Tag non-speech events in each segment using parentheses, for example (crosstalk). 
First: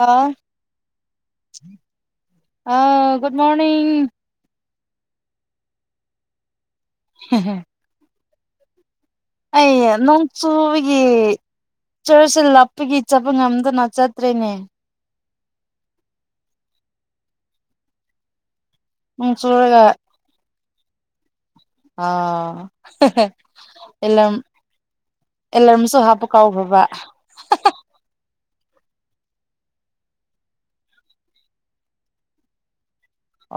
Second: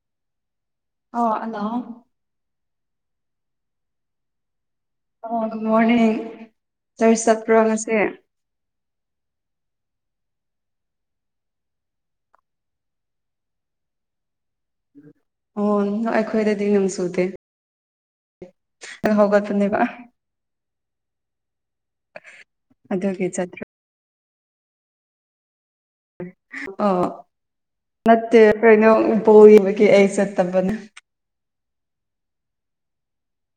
ꯑ ꯑꯣ ꯍꯜꯂꯣ ꯑ ꯒꯨꯗ ꯃꯣꯔꯅꯤꯡ ꯑ ꯒꯨꯗ ꯃꯣꯔꯅꯤꯡ ꯇꯔꯤ ꯆꯄ꯭ꯔꯣ ꯉꯁꯦ ꯑꯩ ꯅꯣꯡ ꯆꯨꯕꯒꯤ ꯆꯔꯁꯦ ꯂꯞꯄꯒꯤ ꯆꯠꯄ ꯉꯝꯗꯅ ꯆꯠꯇ꯭ꯔꯔꯤꯅꯦ ꯑꯣ ꯑꯩꯈꯣꯏꯗꯗꯤ ꯅꯝ ꯆꯨꯗꯦ ꯅꯣꯡ ꯍꯧꯒꯠꯄꯅꯦꯕ ꯆꯨꯔꯒ ꯑ ꯑꯗꯨꯒꯤ (unintelligible) ꯆꯠꯇ꯭ꯔꯦ ꯑꯦꯂꯝ ꯑꯦꯂꯝꯁ ꯑꯣ ꯅꯠꯇꯦ ꯀꯩꯅꯣ ꯕꯣꯜ ꯌꯦꯡꯕꯒꯤ ꯑꯩ ꯆꯠꯇꯕꯅꯦ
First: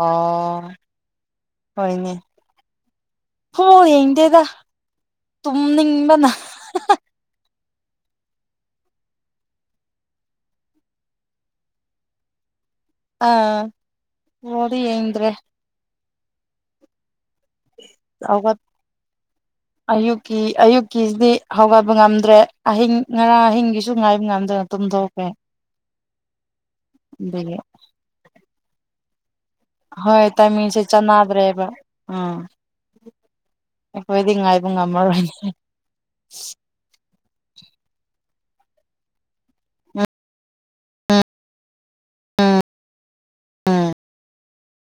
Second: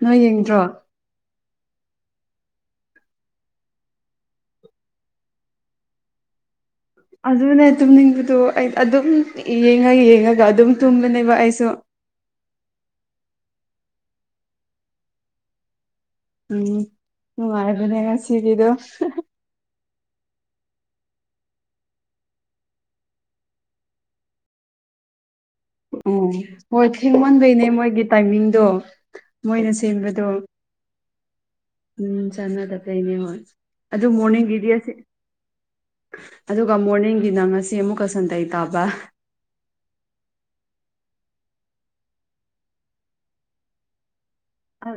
ꯅꯣꯏ ꯌꯦꯡꯗ꯭ꯔꯣ ꯑꯣ ꯍꯣꯏꯅꯦ ꯍꯣ ꯌꯦꯡꯗꯦꯗ ꯇꯨꯝꯅꯤꯡꯕꯅ ꯑꯗꯨꯅꯦ ꯇꯨꯝꯅꯤꯡꯕꯗꯣ ꯑꯩ ꯑꯗꯨꯝ ꯌꯦꯡꯉ ꯌꯦꯡꯉꯒ ꯑꯗꯨꯝ ꯇꯨꯝꯕꯅꯦꯕ ꯑꯩꯁꯨ ꯑꯥ ꯕꯣꯜꯗꯤ ꯌꯦꯟꯗ꯭ꯔꯦ ꯎꯝ ꯅꯨꯡꯉꯥꯏꯕꯅꯦ ꯍꯧꯒꯠ ꯉꯁꯤꯒꯤꯗꯣ ꯑꯌꯨꯛꯀꯤ ꯑꯌꯨꯛꯀꯤꯁꯤꯗꯤ ꯍꯧꯒꯠꯄ ꯉꯝꯗ꯭ꯔꯦ ꯑꯍꯤꯡ ꯉꯔꯥꯡ ꯑꯍꯤꯡꯒꯤꯁꯨ ꯉꯥꯏꯕ ꯉꯝꯗ꯭ꯔꯦ ꯃꯇꯝꯗꯣ ꯑꯣꯝ ꯑꯣ ꯍꯣꯏ ꯊꯦꯡꯃꯟꯕꯩꯅꯦ ꯃꯣꯏꯒꯤ ꯇꯥꯏꯃꯤꯡꯗꯣ ꯃꯣꯏꯅ ꯁꯦꯝꯕꯗꯣ ꯍꯣꯏ ꯇꯥꯏꯃꯤꯡꯁꯦ ꯆꯥꯟꯅꯗ꯭ꯔꯦꯕ ꯎꯝ ꯆꯥꯟꯅꯗꯕ ꯂꯩꯅꯦ ꯍꯣꯏ ꯑꯗꯨ ꯑꯩꯈꯣꯏꯗꯤ ꯉꯥꯏꯕ ꯃꯣꯔꯅꯤꯡꯒꯤꯗꯤꯌꯥꯁ ꯉꯝꯃꯔꯣꯏꯅꯦ ꯑꯗꯨꯒ ꯃꯣꯔꯅꯤꯡꯒꯤꯅ ꯉꯁꯤ ꯑꯃꯨꯛꯀ ꯁꯟꯗꯦ ꯇꯥꯕ ꯎꯝ ꯑ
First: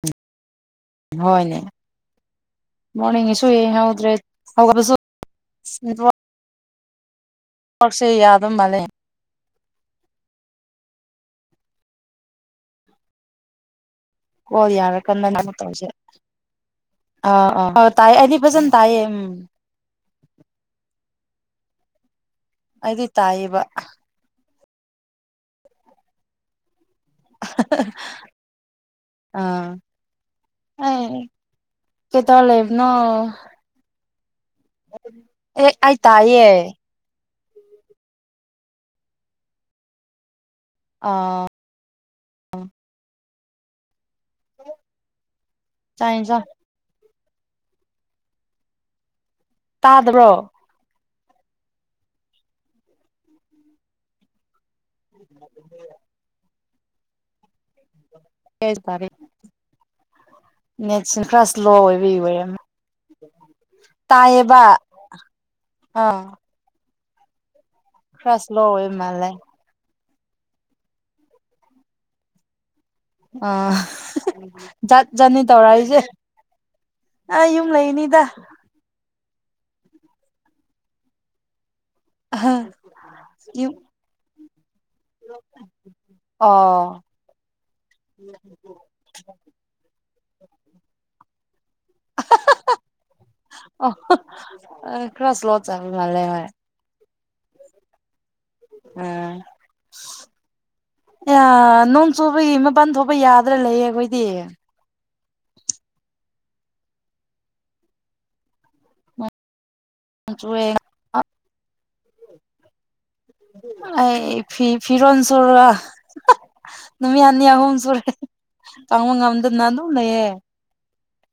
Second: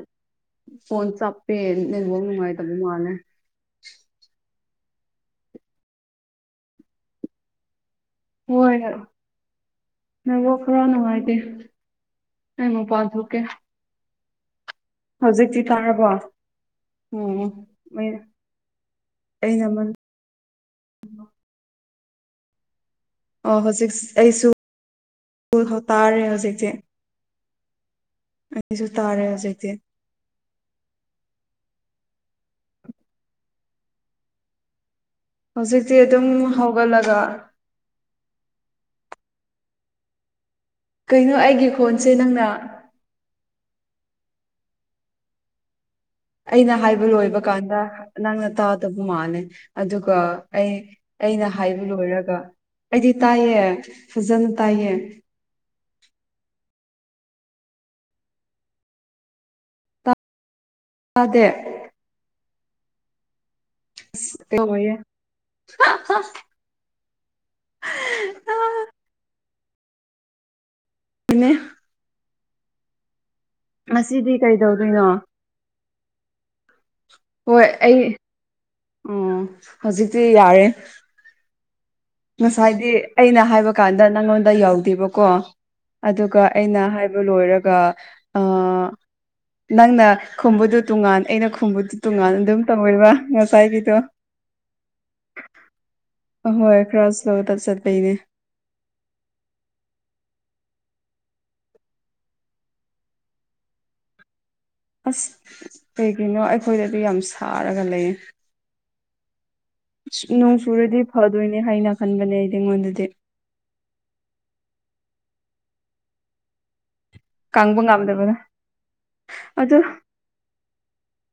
ꯐꯣꯟ ꯆꯞꯄꯦ ꯍꯣꯏꯅꯦ ꯅꯦꯡꯐꯧ ꯅꯨꯡꯉꯥꯏꯇꯕ ꯃꯥꯜꯂꯦ ꯗ꯭ꯔꯦ ꯑꯣꯁꯦ ꯌꯥꯗ ꯍꯣꯏ ꯃꯥꯜꯂꯦ ꯅꯕꯨ ꯈꯔꯥ ꯅꯨꯡꯉꯥꯏꯇꯦ ꯅꯉ ꯄꯥꯟ ꯊꯣꯛꯣꯛꯀꯦ ꯍꯣꯏ ꯌꯥꯔꯦ ꯀ ꯇꯧꯁꯦ ꯇꯥꯔꯕꯣ ꯑ ꯎꯝ ꯑ ꯇꯥꯏ ꯑꯩꯅꯤ ꯐꯖꯅ ꯇꯥꯏꯌꯦ ꯎꯝ ꯀꯃꯜ ꯑꯗꯤ ꯑꯣ ꯍꯧꯖꯤꯛ ꯑꯩꯁꯨꯜ ꯇꯥꯔꯦ ꯍꯧꯖꯤꯛꯁꯦ (unintelligible) ꯑꯩꯁꯨ ꯇꯥꯔꯦ ꯍꯧꯖꯤꯛꯇꯤ ꯑꯦ ꯀꯩꯇꯧ ꯂꯩꯕ ꯅꫭ (inaudible) ꯍꯧꯖꯤꯛꯇꯤ ꯑꯗꯨꯝ ꯇꯥꯏꯌꯦ ꯍꯧꯒꯠꯂꯒ ꯀꯩꯅꯣ ꯑꯥ ꯑꯩꯒꯤ ꯈꯣꯟꯁꯦ ꯅꯪꯅ ꯆꯥꯛ ꯏꯟꯖꯥꯡ ꯑꯩꯅ ꯍꯥꯏꯕ ꯂꯣꯏꯕ ꯀꯥꯟꯗ ꯅꯪꯅ ꯇꯥꯗꯕ ꯃꯥꯂꯦ ꯑꯗꯨꯒ ꯇꯥꯗꯕ꯭ꯔꯣ ꯑꯩ ꯑꯩꯅ ꯍꯥꯏꯕ ꯂꯣꯏꯔꯒ ꯑꯩꯗꯤ ꯇꯥꯏꯌꯦ ꯐꯖꯅ ꯇꯥꯏꯌꯦ (unintelligible) ꯅꯦꯠ ꯌꯗꯦ ꯅꯦꯠꯁꯦ ꯇꯥꯗꯦ ꯈꯔ ꯁ꯭ꯂꯣ ꯑꯣꯏꯕꯒꯤ ꯑꯣꯏꯔꯝꯒꯅꯤ ꯇꯌꯦꯕ ꯀꯩꯗꯧꯔꯤꯌꯦ ꯑꯥ ꯈ꯭ꯔꯥ ꯏꯁꯂꯣ ꯑꯥꯏꯕ ꯃꯥꯟꯂꯦ ꯑꯗꯨꯅꯦ ꯑꯥ ꯉꯁꯤꯗꯤ ꯀꯩꯗꯧꯗꯣꯏꯅꯣ ꯆꯥꯛ ꯆꯥꯅꯅꯤ ꯇꯧꯔꯏꯁꯦ ꯑ ꯌꯨꯝ ꯂꯩꯅꯤꯗ ꯎ ꯍꯧꯖꯤꯛꯇꯤ ꯌꯥꯔꯦ ꯉꯁꯥꯏꯗꯤ ꯑꯩꯅ ꯍꯥꯏꯕ ꯌꯨꯝ ꯀꯥꯟꯗ ꯅꯪꯉꯣꯟꯗ ꯌꯧꯗꯦꯕꯀꯣ ꯀꯣ ꯑꯗꯨꯒ ꯑꯣ ꯑꯩꯅ ꯍꯥꯏꯕ ꯂꯣꯏꯔꯒ ꯑ ꯅꯪꯅ ꯈꯨꯝꯕꯗꯨ ꯇꯣꯉꯥꯟ ꯑꯩꯅ ꯈꯨꯝꯕꯗꯨ ꯇꯣꯉꯥꯟ ꯑꯗꯨꯝ ꯇꯧꯋꯦꯕ ꯉꯁꯥꯏꯒꯤꯗꯣ ꯑꯣ ꯈꯔ ꯏꯁꯂꯣ ꯆꯠ ꯃꯥꯂꯦ ꯍꯣꯏ ꯍꯥꯏ ꯈ꯭ꯔꯥ ꯁꯂꫭ ꯏꯁꯂꯣꯗ ꯆꯠ ꯄꯩꯅꯦ ꯎꯝ ꯑ ꯅꯣꯡ ꯆꯨꯕꯒꯤ ꯃꯄꯥꯟ ꯊꯣꯛꯄ ꯌꯥꯗ꯭ꯔꯥ ꯂꯩꯌꯦ ꯑꯩꯈꯣꯏꯗꯤ ꯑꯁ ꯀꯩꯒꯤꯅꯣ ꯑꯩꯈꯣꯏꯗꯗꯤ ꯌꯥꯝ ꯁꯥꯔꯒ ꯂꯩꯌꯦ ꯅꯣꯡ ꯆꯨꯔꯗꯤ ꯐꯗꯣꯏꯅꯦ ꯍꯥꯏꯅ ꯈꯟꯕꯅꯦ ꯑꯩꯗꯤ ꯑꯩꯉꯣꯟꯗꯗꯤ ꯑꯩ ꯐꯤ ꯐꯤꯔꯣꯟ ꯁꯨꯔꯒ ꯅꯨꯃꯤꯠ ꯍꯅꯤ ꯑꯍꯨꯝ ꯀꯪꯕ ꯁꯨꯔꯦ ꯉꯝꯗꯕꯗ ꯇꯪꯕ ꯉꯝꯗꯅꯅꯥ ꯑꯗꯨ ꯑꯗꯨꯝ ꯂꯩꯌꯦ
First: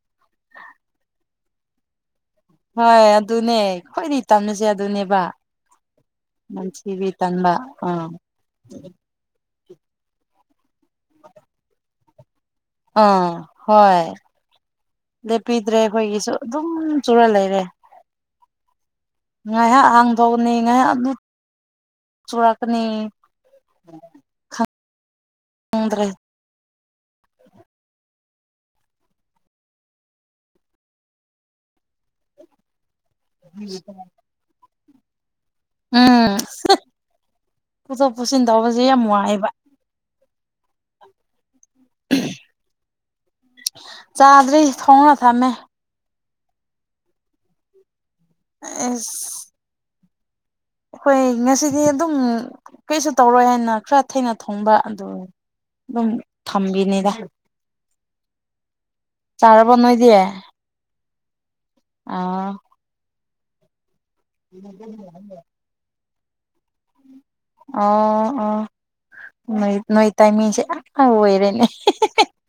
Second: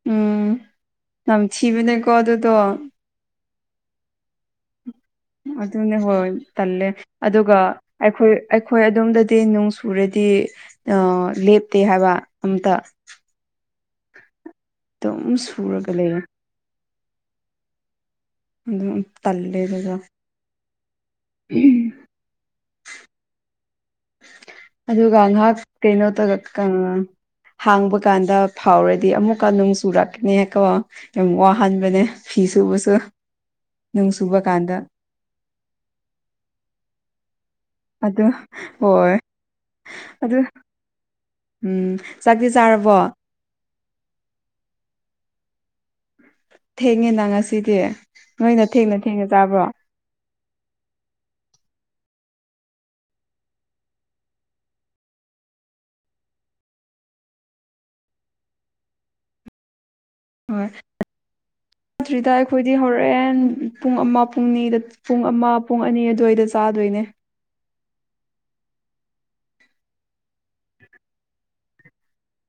ꯎꯝ ꯅꯝꯊꯤꯕꯅꯦ ꯀꯗꯨꯗꯣ ꯍꯣꯏ ꯑꯗꯨꯅꯦ ꯈ꯭ꯋꯥꯏꯗꯤ ꯇꯟꯕꯁꯦ ꯑꯗꯨꯅꯦꯕ ꯑꯗꯨꯅꯦ ꯍꯣꯏ ꯇꯜꯂꯦ ꯅꯝꯊꯤꯕꯤ ꯇꯟꯕ ꯑꯗꯨꯒ ꯑꯥ ꯑꯩꯈꯣꯏ ꯑꯩꯈꯣꯏ ꯑꯗꯣꯝꯗꯗꯤ ꯅꯨꯡ ꯆꯨꯔꯗꯤ ꯂꯦꯞꯇꯦ ꯍꯥꯏꯕ ꯑꯝꯇ ꯑꯥ ꯍꯣꯏ ꯑꯗꯨꯝ ꯂꯦꯞꯄꯤꯗ꯭ꯔꯦ ꯁꯨꯔꯒ ꯂꯩꯌꯦ ꯑꯩꯈꯣꯏꯒꯤꯁꯨ ꯑꯗꯨꯝ ꯆꯨꯔ ꯂꯩꯔꯦ ꯑꯗꯨꯝ ꯇꯜꯂꯦ ꯉꯥꯏꯍꯥꯛ ꯑꯗꯨꯒ ꯍꯥꯡꯗꯧꯅꯤ ꯉꯥꯏꯍꯥꯛ ꯑꯗꯨ ꯆꯨꯨꯔꯛꯀꯅꯤ ꯑꯗꯨꯒ ꯉꯍꯥꯛ ꯈꯪꯗ꯭ꯔꯦ ꯀꯩꯩꯅꯣ ꯇꯧꯒ ꯀꯪ ꯍꯥꯡꯕ ꯀꯥꯟꯗ ꯐꯥꯎꯔꯗꯤ ꯑꯃꯨꯛꯀ ꯅꯨꯡ ꯆꯨꯔꯛꯀꯅꯤ ꯀꯣ ꯌꯥꯝ ꯋꯥꯍꯟꯕꯅꯦ ꯐꯤ ꯁꯨꯕꯁꯨ ꯅꯨꯡ ꯆꯨꯕ ꯀꯥꯟꯗ ꯎꯝ ꯄꯨꯊꯣꯛ ꯑꯗꯨ ꯄꯨꯁꯤꯟ ꯇꯧꯕꯁꯦ ꯌꯥꯝ ꯍꯣꯏ ꯋꯥꯏꯌꯦꯕ ꯑꯗꯨ ꯎꯝ ꯆꯥꯛꯇꯤ ꯆꯥꯔꯕꯣ ꯆꯥꯗ꯭ꯔꯤ ꯊꯣꯡꯅ ꯊꯝꯃꯦ ꯊꯦꯡꯉꯦꯅ ꯉꯁꯤꯗꯤ ꯅꯣꯏꯅ ꯊꯦꯡꯅ ꯊꯦꯡꯅ ꯆꯥꯕ꯭ꯔꯣ ꯍꫭꯏ ꯉꯁꯤꯗꯤ ꯑꯗꯨꯝ ꯀꯩꯁꯨ ꯇꯧꯔꯣꯏ ꯍꯥꯏꯅ ꯈꯔ ꯊꯦꯡꯅ ꯊꯣꯡꯕ ꯑꯗꯨ ꯑꯗꯨꯝ ꯊꯝꯕꯤꯅꯤꯗ ꯆꯥꯔꯕꯣ ꯅꯣꯏꯗꯤ ꯗ꯭ꯔꯤꯗ ꯑꯥ ꯑꯩꯈꯣꯏꯗꯤ ꯍꯧꯔꯦꯟ ꯄꯨꯡ ꯑꯃ ꯄꯨꯡꯅꯤꯗ ꯄꯨꯡ ꯑꯃ ꯄꯨꯡ ꯑꯅꯤ ꯑꯗꯨꯋꯥꯏꯗ ꯆꯥꯗꯣꯏꯅꯦ ꯑꯣ ꯑꯣ ꯅꯣꯏ ꯅꯣꯏ ꯇꯥꯏꯃꯤꯡꯁꯦ ꯑ ꯑꯣꯏꯔꯦꯅꯦ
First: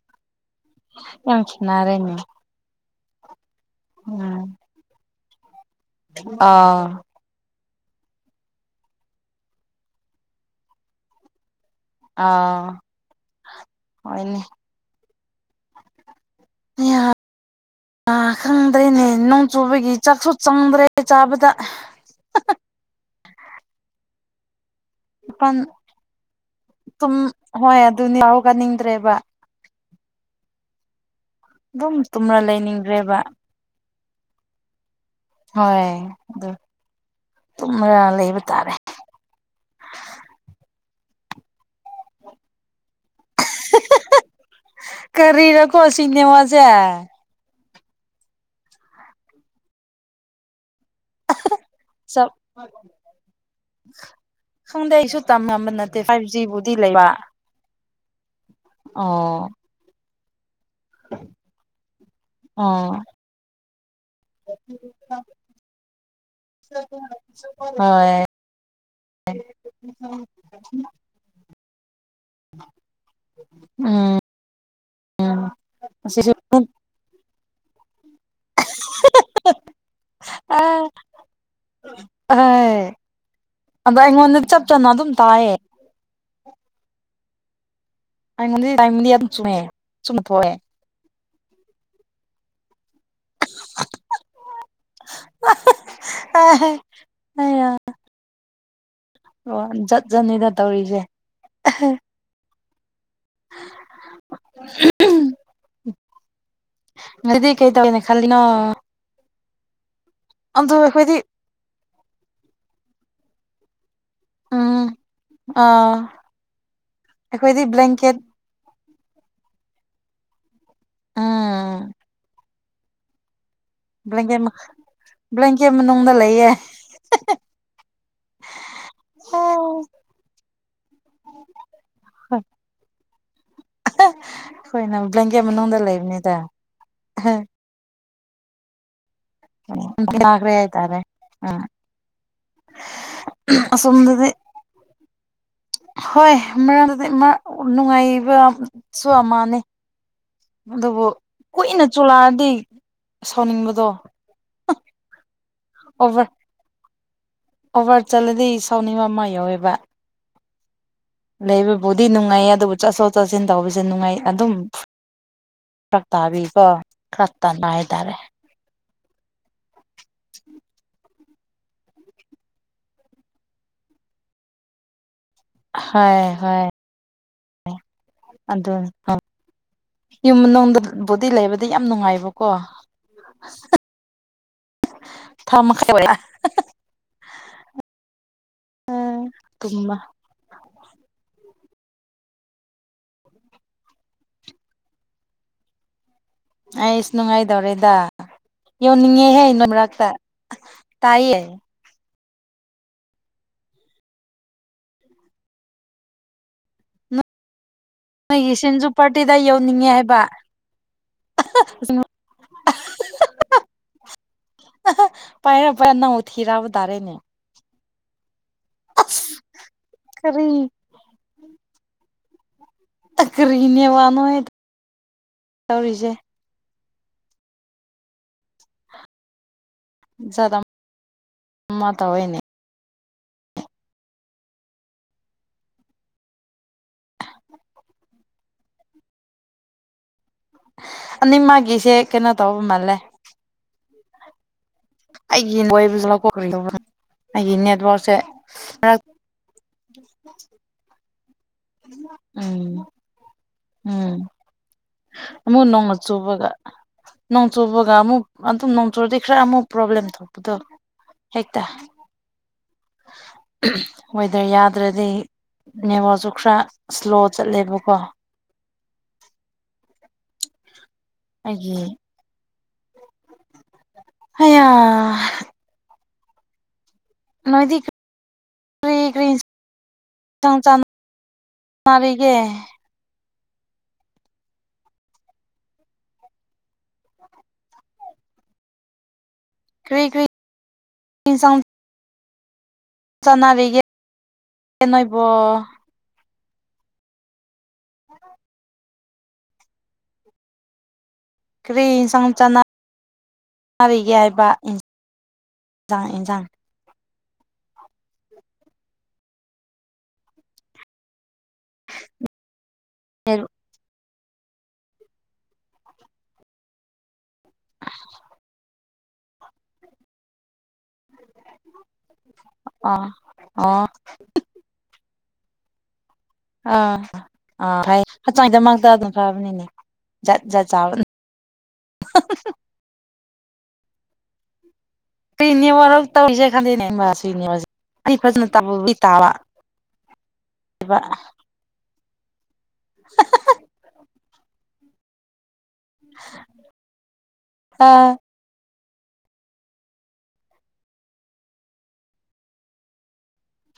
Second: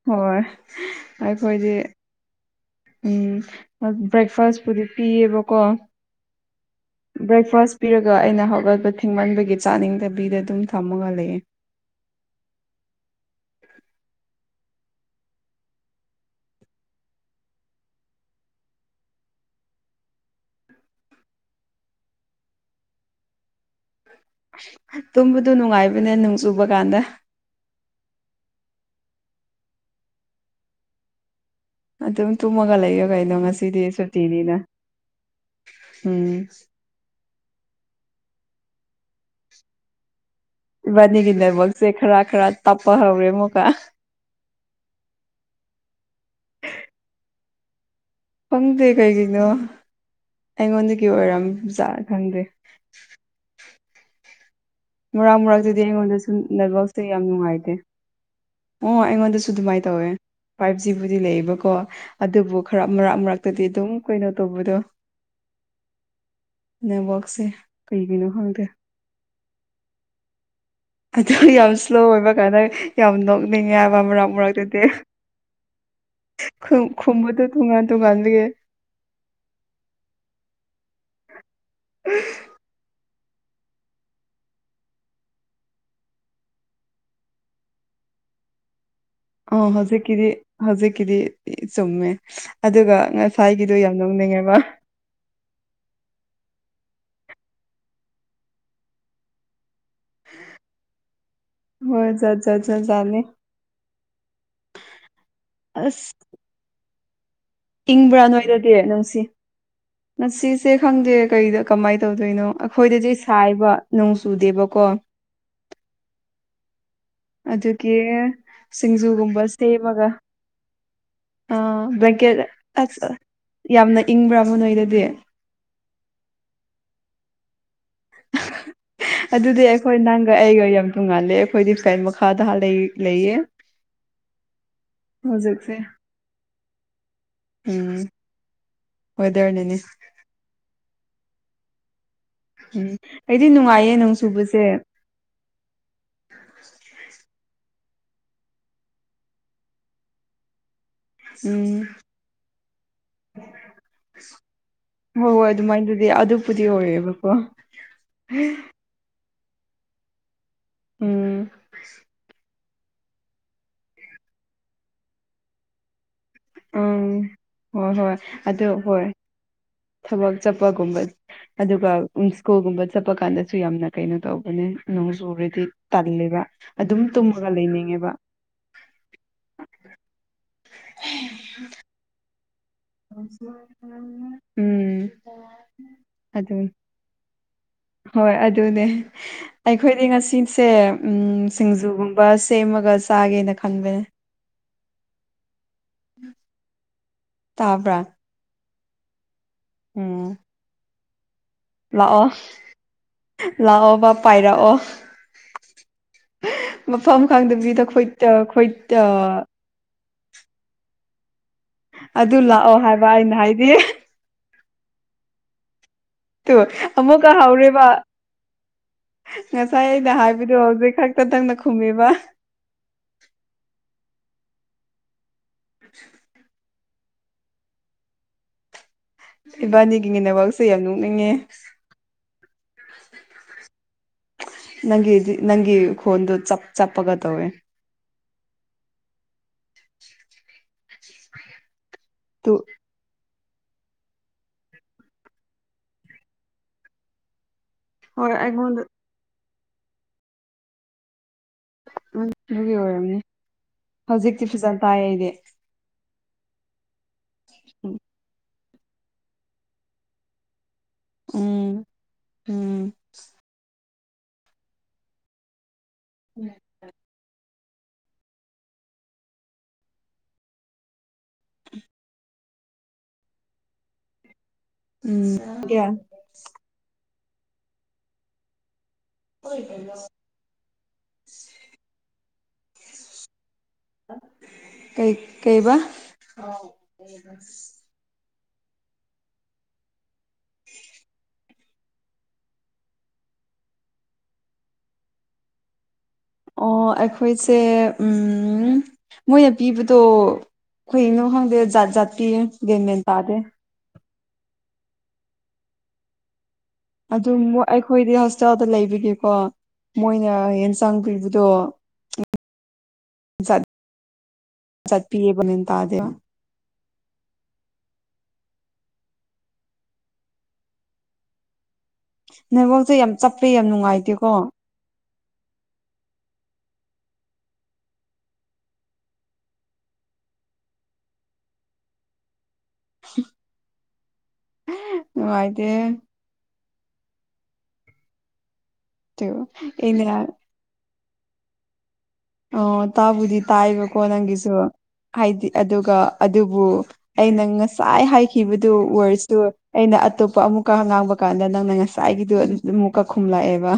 ꯍꯣꯏ ꯌꯥꯝ ꯑꯩꯈꯣꯏꯗꯤ ꯈꯦꯠꯅꯔꯦꯅꯦ ꯎꯝ ꯎꯝ ꯕ꯭ꯔꯦꯛꯐꯥꯁꯄꯨꯗꯤ ꯄꯤꯌꯦꯕꯀꯣ ꯑꯥ ꯕ꯭ꯔꯦꯛꯐꯥꯁ ꯄꯤꯔꯒ ꯑꯩꯅ ꯍꯧꯒꯠꯄ ꯊꯦꯡꯃꯟꯕꯒꯤ ꯆꯥꯅꯤꯡꯗꯕꯤꯗ ꯑꯗꯨꯝ ꯊꯝꯃꯒ ꯂꯩꯌꯦ ꯑꯥ ꯍꯣꯏꯅꯦ (inaudible) ꯑꯥ ꯈꯪꯗ꯭ꯔꯦꯅꯦ ꯅꯣꯡ ꯆꯨꯕꯒꯤ ꯆꯥꯛꯁꯨ ꯆꯪꯗ꯭ꯔꯦ ꯆꯥꯕꯗ ꯇꯨꯝꯕꯗꯨ ꯃꯄꯥꯟ ꯅꯨꯡꯉꯥꯏꯕꯅꯦ ꯅꯣꯡ ꯆꯨꯕ ꯀꯥꯟꯗ ꯇꯨꯝ ꯍꯣꯏ ꯑꯗꯨ ꯌꯥꯎꯒꯅꯤꯡꯗ꯭ꯔꯦꯕ ꯑꯗꯨꯝ ꯇꯨꯝꯔ ꯇꯨꯝꯃꯒ ꯂꯩꯌꯣ ꯂꯩꯅꯤꯡꯈ꯭ꯔꯦꯕ ꯀꯩꯅꯣ ꯉꯁꯤꯗꯤ ꯁꯨꯇꯤꯅꯤꯅ ꯍꯣꯏ ꯎꯝ ꯑꯗꯨ ꯇꯨꯝꯔꯒ ꯂꯩꯕ ꯇꯥꯔꯦ ꯏꯕꯥꯅꯤꯒꯤꯗꯕꯁꯦ ꯈꯔ ꯈꯔ ꯇꯞꯄ ꯍꯧꯔꯦ ꯑꯃꯨꯛꯀ ꯀꯔꯤꯔꯣꯀꯣ ꯁꯤꯅꯦꯃꯁꯦ ꯈꯪꯗꯦ ꯀꯩꯒꯤꯅꯣ ꯑꯩꯉꯣꯟꯗꯒꯤ ꯑꯣꯏꯔꯝꯃꯤ (unintelligible) ꯈꯪꯗꯦꯑꯩꯁꯨ ꯃꯔꯛ ꯇꯝꯉꯝꯕ ꯃꯔꯛꯇꯗꯤ ꯅꯠꯇꯦ ꯐꯥꯏꯚ ꯑꯩꯉꯣꯟꯗꯁꯨ ꯖꯤꯕꯨꯗꯤ ꯅꯦꯠꯋꯥꯛꯁꯦ ꯂꯩꯕ ꯌꯥꯝ ꯅꯨꯡꯉꯥꯏꯇꯦ ꯑꯣ ꯑꯩꯉꯣꯟꯗꯁꯨ ꯑꯗꯨꯃꯥꯏꯅ ꯇꯧꯋꯦ ꯐꯥꯏꯚ ꯖꯤꯕꯨꯗꯤ ꯂꯩꯌꯦꯕꯀꯣ ꯑꯗꯨꯕꯨ ꯈꯔ ꯑꯣ ꯃꯔꯛ ꯃꯔꯛꯇꯗꯤ ꯑꯗꯨꯝ ꯑꯩ ꯀꯈꯣꯏꯩꯅꯣ ꯇꯧꯕꯗꯣ ꯅꯦꯠꯋꯥꯛꯁꯦ ꯍꯣꯏ ꯀꯩꯒꯤꯅꯣ ꯈꯪꯗꯦ (inaudible) ꯑꯗꯨ ꯌꯥꯝ ꯁ꯭ꯂꯣ ꯑꯣꯏꯕ ꯀꯥꯟꯅ ꯌꯥꯝ ꯅꯣꯛꯅꯤꯡꯉꯦꯕ ꯎꯝ ꯃꯔꯛ ꯃꯔꯛꯇꯨꯗꯤ ꯑꯁꯤꯁꯨ ꯈꯨꯝ ꯈꯨꯝꯕꯗꯨ ꯇꯨꯡꯉꯥꯟ ꯇꯨꯡꯉꯥꯟꯂꯤꯑ ꯑꯥ ꯑꯦ ꯑꯗ ꯑꯩꯉꯣꯟꯗ ꯆꯞ ꯆꯥꯅ ꯑꯗꯨꯝ ꯇꯥꯏꯑꯌꯦ (inaudible) ꯑ ꯆꯨꯝꯅ ꯍꯧꯖꯤꯛꯀꯤꯗꯤ ꯊꯣꯛꯑꯦ ꯍꯧꯖꯤꯛꯀꯤꯗꯤ ꯆꯨꯝꯃꯦ ꯑꯗꯨꯒ ꯑꯩꯒꯤꯗꯣ ꯌꯥꯝ ꯅꯧꯅꯤꯡꯉꯦꯕ ꯑ ꯑ ꯑꯣ ꯖꯠ ꯖꯠꯅꯤꯗ ꯇꯧꯔꯤꯁꯦ ꯍꯣꯏ ꯆꯠꯖꯠꯂꯦ ꯑꯁ ꯑꯗꯨ ꯀꯩ ꯇꯧꯒꯦꯅ ꯏꯪꯕ꯭ꯔꯥ ꯈꯜꯂꯤꯅꯣ ꯅꯣꯏꯗꯒꯤ ꯅꯪꯁꯤ ꯉꯁꯤꯁꯦ ꯑꯗꯨ ꯈꯪꯗꯦ ꯑꯩꯈꯣꯏꯗꯤ ꯀꯩꯗ ꯀꯃꯥꯏꯅ ꯇꯧꯗꯣꯏꯅꯣ ꯑꯩꯈꯣꯏꯗꯗꯤ ꯁꯥꯏꯕ ꯅꯣꯡ ꯆꯨꯗꯦꯕꯀꯣ ꯎꯝ ꯑꯥ ꯑꯩꯈꯣꯏꯗꯤ ꯑꯗꯨꯒꯤ ꯕ꯭ꯂꯦꯡꯀꯦꯠ ꯁꯤꯡꯖꯨꯒꯨꯝꯕ ꯁꯦꯝꯃꯒ ꯑ ꯎꯝ ꯕ꯭ꯂꯦꯡꯀꯦꯠ ꯑ ꯌꯥꯝꯅ ꯕ꯭ꯂꯦꯡꯀꯦꯠ ꯏꯪꯕ꯭ꯔꯥꯕ ꯅꯣꯏꯗꯗꯤ ꯕ꯭ꯂꯦꯡꯀꯦꯠ ꯃꯅꯨꯡꯗ ꯂꯩꯌꯦꯦ ꯑꯗꯨꯗꯤ ꯑꯩꯈꯣꯏ ꯅꯪ ꯑꯩꯒ ꯌꯥꯝ ꯇꯣꯡꯉꯥꯜꯂꯦ ꯑꯩꯈꯣꯏꯗꯤ ꯁꯥꯏ ꯃꯈꯥꯗ ꯂꯩꯌꯦ ꯍ ꯍꯈꯣꯏꯅ ꯕ꯭ꯂꯦꯡꯀꯦ ꯍꯧꯖꯤꯛꯁꯦ ꯃꯅꯨꯡꯗ ꯂꯩꯕꯅꯤꯗ ꯑꯍ ꯎꯝ ꯋꯦꯗꯔꯅꯅꯦ ꯂꯈꯔꯤꯦ ꯍꯥꯏꯇꯥꯔꯦ ꯑ ꯎꯝ ꯑꯩꯗꯤ ꯅꯨꯡꯉꯥꯏꯌꯦ ꯅꯣꯡ ꯆꯨꯕꯁꯦ ꯍꯣꯏ ꯃꯔꯗꯤ ꯃꯔꯛ ꯅꯨꯡꯉꯥꯏꯕꯁꯨ ꯑꯃꯍꯥꯅꯦ ꯑꯗꯨꯕꯨ ꯎꯝ ꯀꯨꯏꯅ ꯆꯣꯂꯛꯑꯗꯤ ꯍꯣꯏ ꯍꯣꯏ ꯑꯗꯨꯃꯥꯏꯅꯗꯨꯗꯤ ꯑꯣꯚꯔ ꯑꯗꯨꯕꯨꯨꯗꯤ ꯑꯣꯏꯌꯦꯦꯕꯀꯣ ꯑꯣꯚꯔ ꯆꯠꯂꯗꯤ ꯁꯥꯎꯅꯤꯡꯕ ꯑꯃ ꯌꯥꯎꯋꯦꯕ ꯎꯝ ꯂꯩꯕꯕꯨꯗꯤ ꯅꯨꯡꯉꯥꯏ ꯑꯗꯨꯕꯨ ꯆꯠꯊꯣꯛ ꯆꯠꯁꯤꯟ ꯇꯧꯕꯁꯦ ꯅꯨꯡꯉꯥꯏ ꯑꯗꯨꯝ ꯐꯛ ꯇꯥꯕꯤ ꯍꫭ ꯎꯝ ꯈꯔꯥ ꯇꯟꯕ ꯍꯣꯏ ꯍꯣꯏ ꯍꯥꯏꯇꯔꯦ ꯑꯗꯨ ꯍꯣꯏ ꯊꯕꯛ ꯆꯠꯄꯒꯨꯝꯕ ꯑꯗꯨꯒ ꯎꯟꯁꯀꫭꯒꯨꯝꯕ ꯆꯠꯄ ꯀꯥꯟꯗꯁꯨ ꯌꯥꯝꯅ ꯀꯩꯅꯣ ꯇꯧꯕꯅꯦ ꯅꯣꯡꯆꯨꯔꯦ ꯍꯣꯏ ꯇꯜꯂꯦꯕ ꯍꯣꯏ ꯑꯗꯨꯝ ꯇꯨꯝꯃꯒ ꯂꯩꯅꯤꯡꯉꯦꯕ ꯑꯗꯨꯅꯤ ꯌꯨꯝ ꯃꯅꯨꯡꯗ ꯕꯣꯗꯤ ꯂꯩꯕꯗꯤ ꯌꯥꯝ ꯅꯨꯡꯉꯥꯏꯕꯀꯣ (inaudible) ꯊꯃ ꯃꯈꯥꯏ ꯑꫭꯗ ꯑꯗꯨ ꯍꯣꯏ ꯑꯗꯨꯅꯦ ꯇꯨꯝꯕ ꯑꯩꯈꯣꯏꯗꯤ ꯉꯁꯤꯁꯦ ꯎꯝ ꯁꯤꯡꯖꯨꯒꯨꯝꯕ ꯁꯦꯝꯃꯒ ꯆꯥꯒꯦꯅ ꯈꯟꯕꯅꯦ ꯑꯩꯁ ꯅꯨꯡꯉꯥꯏꯗꯧꯔꯦꯗ ꯇꯥꯕ꯭ꯔꯥ ꯌꯧꯅꯤꯡꯉꯦꯍꯦ ꯅꯔꯛꯇ ꯎꯝ ꯇꯥꯏꯌꯦ ꯂꯥꯛꯑꯣ ꯂꯥꯛꯑꯣꯕ ꯄꯥꯏꯔꯛꯑꯣ ꯃꯐꯝ ꯈꯪꯗꯝꯕꯁꯤꯗꯈꯣꯏ ꯅꯣꯏꯒꯤ ꯁꯤꯟꯖ ꯄꯥꯔꯇꯤꯗ ꯌꯧꯅꯤꯡꯉꯦ ꯍꯥꯏꯕ ꯑꯗꯨ ꯂꯥꯛꯑꯣ ꯍꯥꯏꯕ ꯑꯩꯅ ꯍꯥꯏꯗꯤ ꯄꯌꯦ ꯐꯅ ꯑꯃꯨꯛꯀ ꯍꯧꯔꯦꯔꯤꯕ ꯉꯁꯥꯏ ꯑꯩꯅ ꯀꯔꯤ ꯍꯥꯏꯕꯗꯣ ꯍꯧꯖꯤꯛ ꯈꯛꯇ ꯇꯪꯅ ꯈꯨꯝꯃꯤꯕ ꯑꯩ ꯀꯔꯤꯒꯤ ꯅꯦꯋꯥꯅꯣꯍꯦ ꯇꯧꯔꯤꯁꯦ ꯏꯕꯥꯅꯤꯒꯤꯅꯦ ꯅꯋꯥꯛꯁꯦ ꯌꯥꯝ ꯅꯣꯛꯅꯤꯡꯉꯦ ꯇꯧꯑꯣꯣꯏꯅꯦ ꯅꯪꯒꯤꯗꯤ ꯅꯪꯒꯤ ꯈꫭꯟꯗꯨ ꯆꯞ ꯆꯞꯄꯒ ꯇꯧꯋꯦ ꯅꯤꯡꯃꯒꯤꯁꯦ ꯀꯦꯩꯅꯣ ꯇꯨ ꯇꯧꯕ ꯃꯂꯦ ꯑꯩꯒꯤ ꯋꯥꯕꯁꯨ ꯂꯧꯣꯛꯈꯧꯕ ꯑꯩꯒꯤ ꯅꯦꯠꯋꯛꯁꯦ ꯃꯗ (inaudible) ꯑꯗꯨꯒꯤ ꯎꯝ ꯑꯣꯏꯔꯝꯅꯤ ꯎꯝ ꯍꯧꯖꯤꯛꯇꯤ ꯐꯖꯅ ꯇꯥꯏ ꯑꯩꯗꯤ ꯑꯃꯨꯛ ꯅꯣꯡꯅ ꯆꯨꯕꯒ ꯅꫭꯡ ꯆꯨꯕꯒ ꯑꯃꯨꯛ ꯑꯗꯨꯝ ꯅꯣꯡꯆꯨꯔꯗꯤ ꯈꯔ ꯑꯃꯨꯛ ꯄ꯭ꯔꯣꯕ꯭ꯂꯦꯝ ꯊꯣꯛꯄꯗꯣ ꯍꯦꯛꯇ ꯎꯝ ꯎꯝ ꯑꯍꯝ ꯋꯦꯗꯔ ꯌꯥꯗ꯭ꯔꯗꯤ ꯅꯦꯋꯥꯁꯨ ꯈꯔ ꯁꯂꯣ ꯆꯠꯂꯦꯕꯀꯣ ꯑꯩꯒꯤ ꯍꯌꯥ ꯎꯝ ꯀꯌꯥ ꯅꯣꯏꯗꯤꯛ ꯀꯔꯤ ꯀꯔꯤ ꯆꯅꯔꯤꯒꯦ ꯀꯩ ꯀꯩꯕꯥ ꯀ꯭ꯔꯤ ꯀ꯭ꯔꯤ ꯎꯝ ꯆꯥꯎ ꯆꯅꯕꯤꯒꯦ ꯀ ꯅꯣꯏꯕꯣ ꯑꯣ ꯑꯩꯈꯣꯏꯁꯦ ꯎꯝ ꯃꯣꯏꯅ ꯄꯤꯕꯗꯣ ꯑꯩꯣꯏꯅ ꯀꯔꯤ ꯍꯪꯗꯠꯖꯇ ꯦꯃꯦꯦꯟ ꯇꯥꯗ ꯀꯔꯤꯒꯦ ꯍꯥꯏꯕ ꯏꯟꯖꯥꯡ ꯏꯟꯁꯥꯡ ꯑꯗꯨꯝ ꯃꫭ ꯑꯩꯈꯣꯏꯗꯤ ꯍꯣꯁꯇꯦꯜꯗ ꯂꯩꯕꯒꯤꯀꯣ ꯃꯣꯏꯅ ꯌꯦꯟꯁꯥꯡ ꯄꯤꯕꯗꯣ ꯎ ꯆꯠ ꯄꯤꯌꯦꯕꯅꯦ ꯇꯥꯗꯦꯕ ꯅꯩꯕꯣꯛꯁꯦ ꯌꯥꯝ ꯑꯣ ꯆꯞꯄꯦ ꯌꯥꯝ ꯑꯣ ꯅꯨꯡꯉꯥꯏꯇꯦꯀꯣ ꯑꯥ ꯑꯥꯆꯋꯥꯏꯗꯃꯛꯇ ꯑꯗꯨꯝ ꯐꯕꯅꯤꯅꯦ ꯖꯥꯠ ꯖꯥꯠ ꯆꯥꯕ ꯑ ꯑ ꯄꯅꯤꯌꯔ ꯇꯧꯔꯤꯁꯦ ꯈꯟꯗꯦꯅꯦ ꯑꯩ ꯐꯖꯅ ꯇ ꯇꯨ ꯑꯩꯅꫪꯥ ꯑꯗꯨꯒꯕ ꯑꯣ ꯇꯥꯕꯨꯗꯤ ꯇꯥꯏꯕ ꯀꯣꯣꯟ ꯅꯪ ꯀꯁꯨ ꯍꯥꯏꯗꯤ ꯑꯗꯨꯒ ꯑꯗꯨꯕꯨ ꯑꯩꯅꯪ ꯉꯁꯥꯏ ꯍꯥꯏꯈꯤ ꯊꯤꯈꯤꯕꯗꯨ ꯋꯥꯋꯔꯁꯇꯨ ꯑꯩꯅ ꯑꯇꯣꯞꯄ ꯑꯃꯨꯛꯀ ꯉꯥꯡꯕ ꯀꯥꯟꯗ ꯅꯪꯅ ꯉꯁꯥꯏꯒꯤꯗꯨꯣ ꯑꯗꯨꯝꯃꯨꯛꯀ ꯈꯨꯝꯂꯛꯑꯦꯕ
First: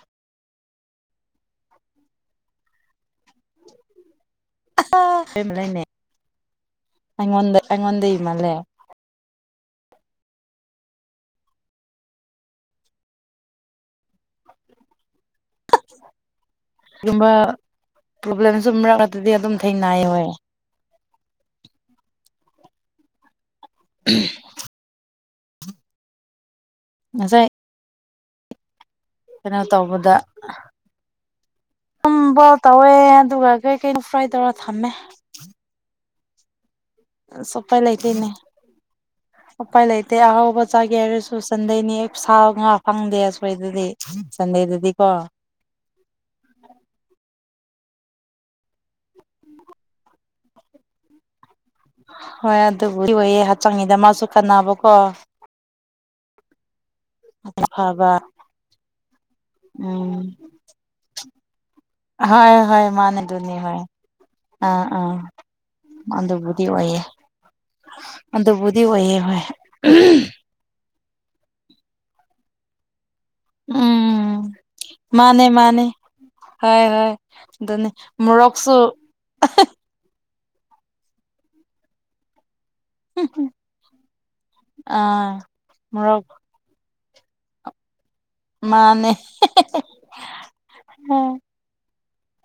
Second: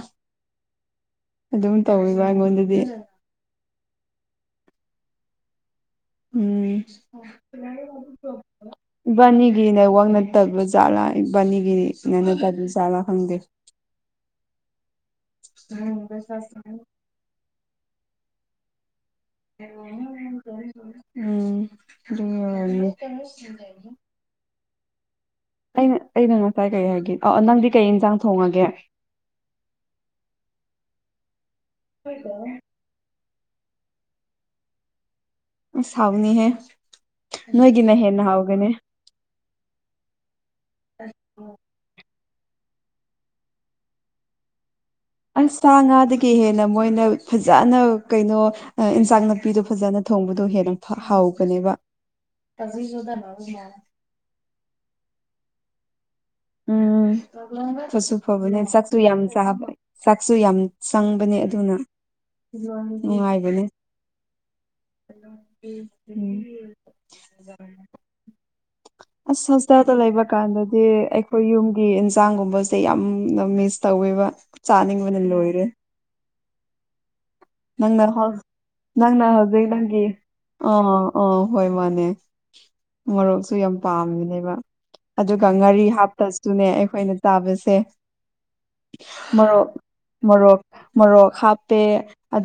ꯑꯗꯨꯝ ꯇꯧꯋꯦꯕ ꯑꯩꯉꯣꯟꯗꯗꯤ (unintelligible) ꯂꯩꯅꯦ ꯎꯝ ꯑꯩꯉꯣꯟꯗ ꯑꯩꯉꯣꯟꯗꯩ ꯃꯂꯦ ꯏꯕꯥꯅꯤꯒꯤ ꯅꯦꯋꯥꯛ ꯅꯠꯇꯕ ꯖꯥꯠꯂꯥ ꯏꯕꯥꯅꯤꯒꯤ ꯅꯇꯕ ꯆꯥꯠꯂꯥ ꯈꯪꯗꯦ (unintelligible) ꯒꯨꯝꯕ ꯄ꯭ꯔꯣꯕ꯭ꯂꯦꯝꯁꯨ ꯃꯔꯛꯇꯗꯤ ꯑꯗꯨꯝ ꯊꯦꯡꯅꯩ ꯍꯣꯏ ꯎꯝ (unintelligible) ꯎꯍꯝ ꯑꯩꯅ ꯑꯩꯅ ꯉꯁꯥꯏ ꯀꯩ ꯍꯥꯏꯒꯦ ꯑꯣ ꯑꫭ ꯉꯁꯥꯏ ꯅꯪꯗꯤ ꯀꯩ ꯏꯟꯁꯥꯡ ꯊꯣꯡꯉꯒꯦ ꯀꯩꯅꯣ ꯇꯧꯕꯗ ꯁꯨꯝꯕꯣꯜ ꯇꯧꯋꯦ ꯑꯗꯨꯒ ꯀꯩ ꯀꯩꯅꯣ ꯐ꯭ꯔꯥꯏ ꯇꯧꯔꯒ ꯊꯝꯃꯦ ꯑꯁ ꯍꯥꯎꯅꯤꯍꯦ ꯅꯣꯏꯒꯤꯅ ꯍꯦꯟꯅ ꯍꯥꯎꯒꯅꯤ ꯑꯣꯄꯥꯏ ꯂꯩꯥꯏ ꯑꯍꯥꯎꯕ ꯆꯒꯤ ꯍꯥꯢꯔꯁꯨ ꯁꯟꯗꯦꯅꯤ ꯁꯥ ꯉꯥ ꯐꯪꯗꯦ ꯑꯈꯣꯏꯗꯗꯤ ꯁꯟꯗꯦꯗꯗꯤꯀꯣ ꯑꯁ ꯁꯥ ꯉꯥꯗꯒꯤ ꯍꯦꯟꯅ ꯃꯣꯏꯅ ꯐꯖꯅ ꯀꯩꯅꯣ ꯏꯟꯁꯥꯡ ꯅꯥꯄꯤꯗꯨ ꯐꯖꯅ ꯊꯣꯡꯕꯗꯣ ꯍꯦꯟꯅ ꯍꯥꯎꯕꯅꯦꯕ ꯍꯣꯏ ꯑꯗꯨꯕꯨꯗꯤ ꯑꯣꯏꯌꯦ ꯍꯛꯆꯥꯡꯉꯤꯗꯃꯛꯁꯨ ꯀꯥꯟꯅꯕꯀꯣ ꯎꯝ ꯐꯕ ꯐꯠꯁꯨ ꯐꯕꯅꯦ ꯆꯥꯛꯁꯨ ꯌꯥꯝ ꯆꯥꯕ ꯎꯝ ꯆꯥꯛꯁꯨ ꯌꯥꯝ ꯆꯪꯕꯅꯦ ꯑꯗꯨꯅ ꯍꯣꯏ ꯍꯣꯏ ꯃꯥꯅꯦ ꯑꯗꯨꯅꯤ ꯅꯨꯡꯉꯥꯏꯕꯅꯦ ꯍꯣꯢ ꯑꯥ ꯑꯥ ꯎꯝ ꯑꯗꯕꯨꯨꯗꯤ ꯑꯣꯏꯌꯦ ꯑꯗꯕꯨꯨꯗꯤ ꯑꯣꯏꯌꯦ ꯍꯣꯏ ꯗ ꯂꯩꯕ ꯀꯥꯟꯗꯗꯤ ꯑꯩ ꯑꯩꯈꯣꯏ ꯌꯨꯝꯒꯤ ꯏꯟꯁꯥꯡꯒꯨꯝꯕꯁꯦ ꯌꯥꯝꯅ ꯃꯤꯁ ꯇꯧꯋꯦꯕ ꯎꯝ ꯆꯥꯅꯤꯡꯕꯅ ꯂꯣꯏꯔꯦ ꯍꯣꯢ ꯍꯣꯏ ꯑꯗꯨꯅꯤ ꯅꯪꯅ ꯍꯣꯜ ꯃꯣꯔꯣꯛꯁꯨ (unintelligible) ꯑꯣ ꯑꯣ ꯍꯣꯏ ꯃꯥꯅꯦ ꯃꯣꯔꯣꯛꯁꯨ ꯌꯥꯝ ꯄꯥꯝꯃꯤꯅꯦꯕ ꯑꯥ ꯑꯗꯨꯒ ꯉꯥꯔꯤ ꯃꯣꯔꯣꯛ ꯍꯥꯞꯄꯁꯨ ꯑꯗꯨꯨꯅꯦ ꯑꯩꯈꯣꯏꯅ ꯇꯥꯕꯁꯦ ꯃꯥꯅꯦ ꯃꯣꯔꯣꯛ ꯃꯣꯔꯣꯛ ꯃꯣꯔꯣꯛ ꯍꯥꯞꯄꯦ ꯑꯗꯨ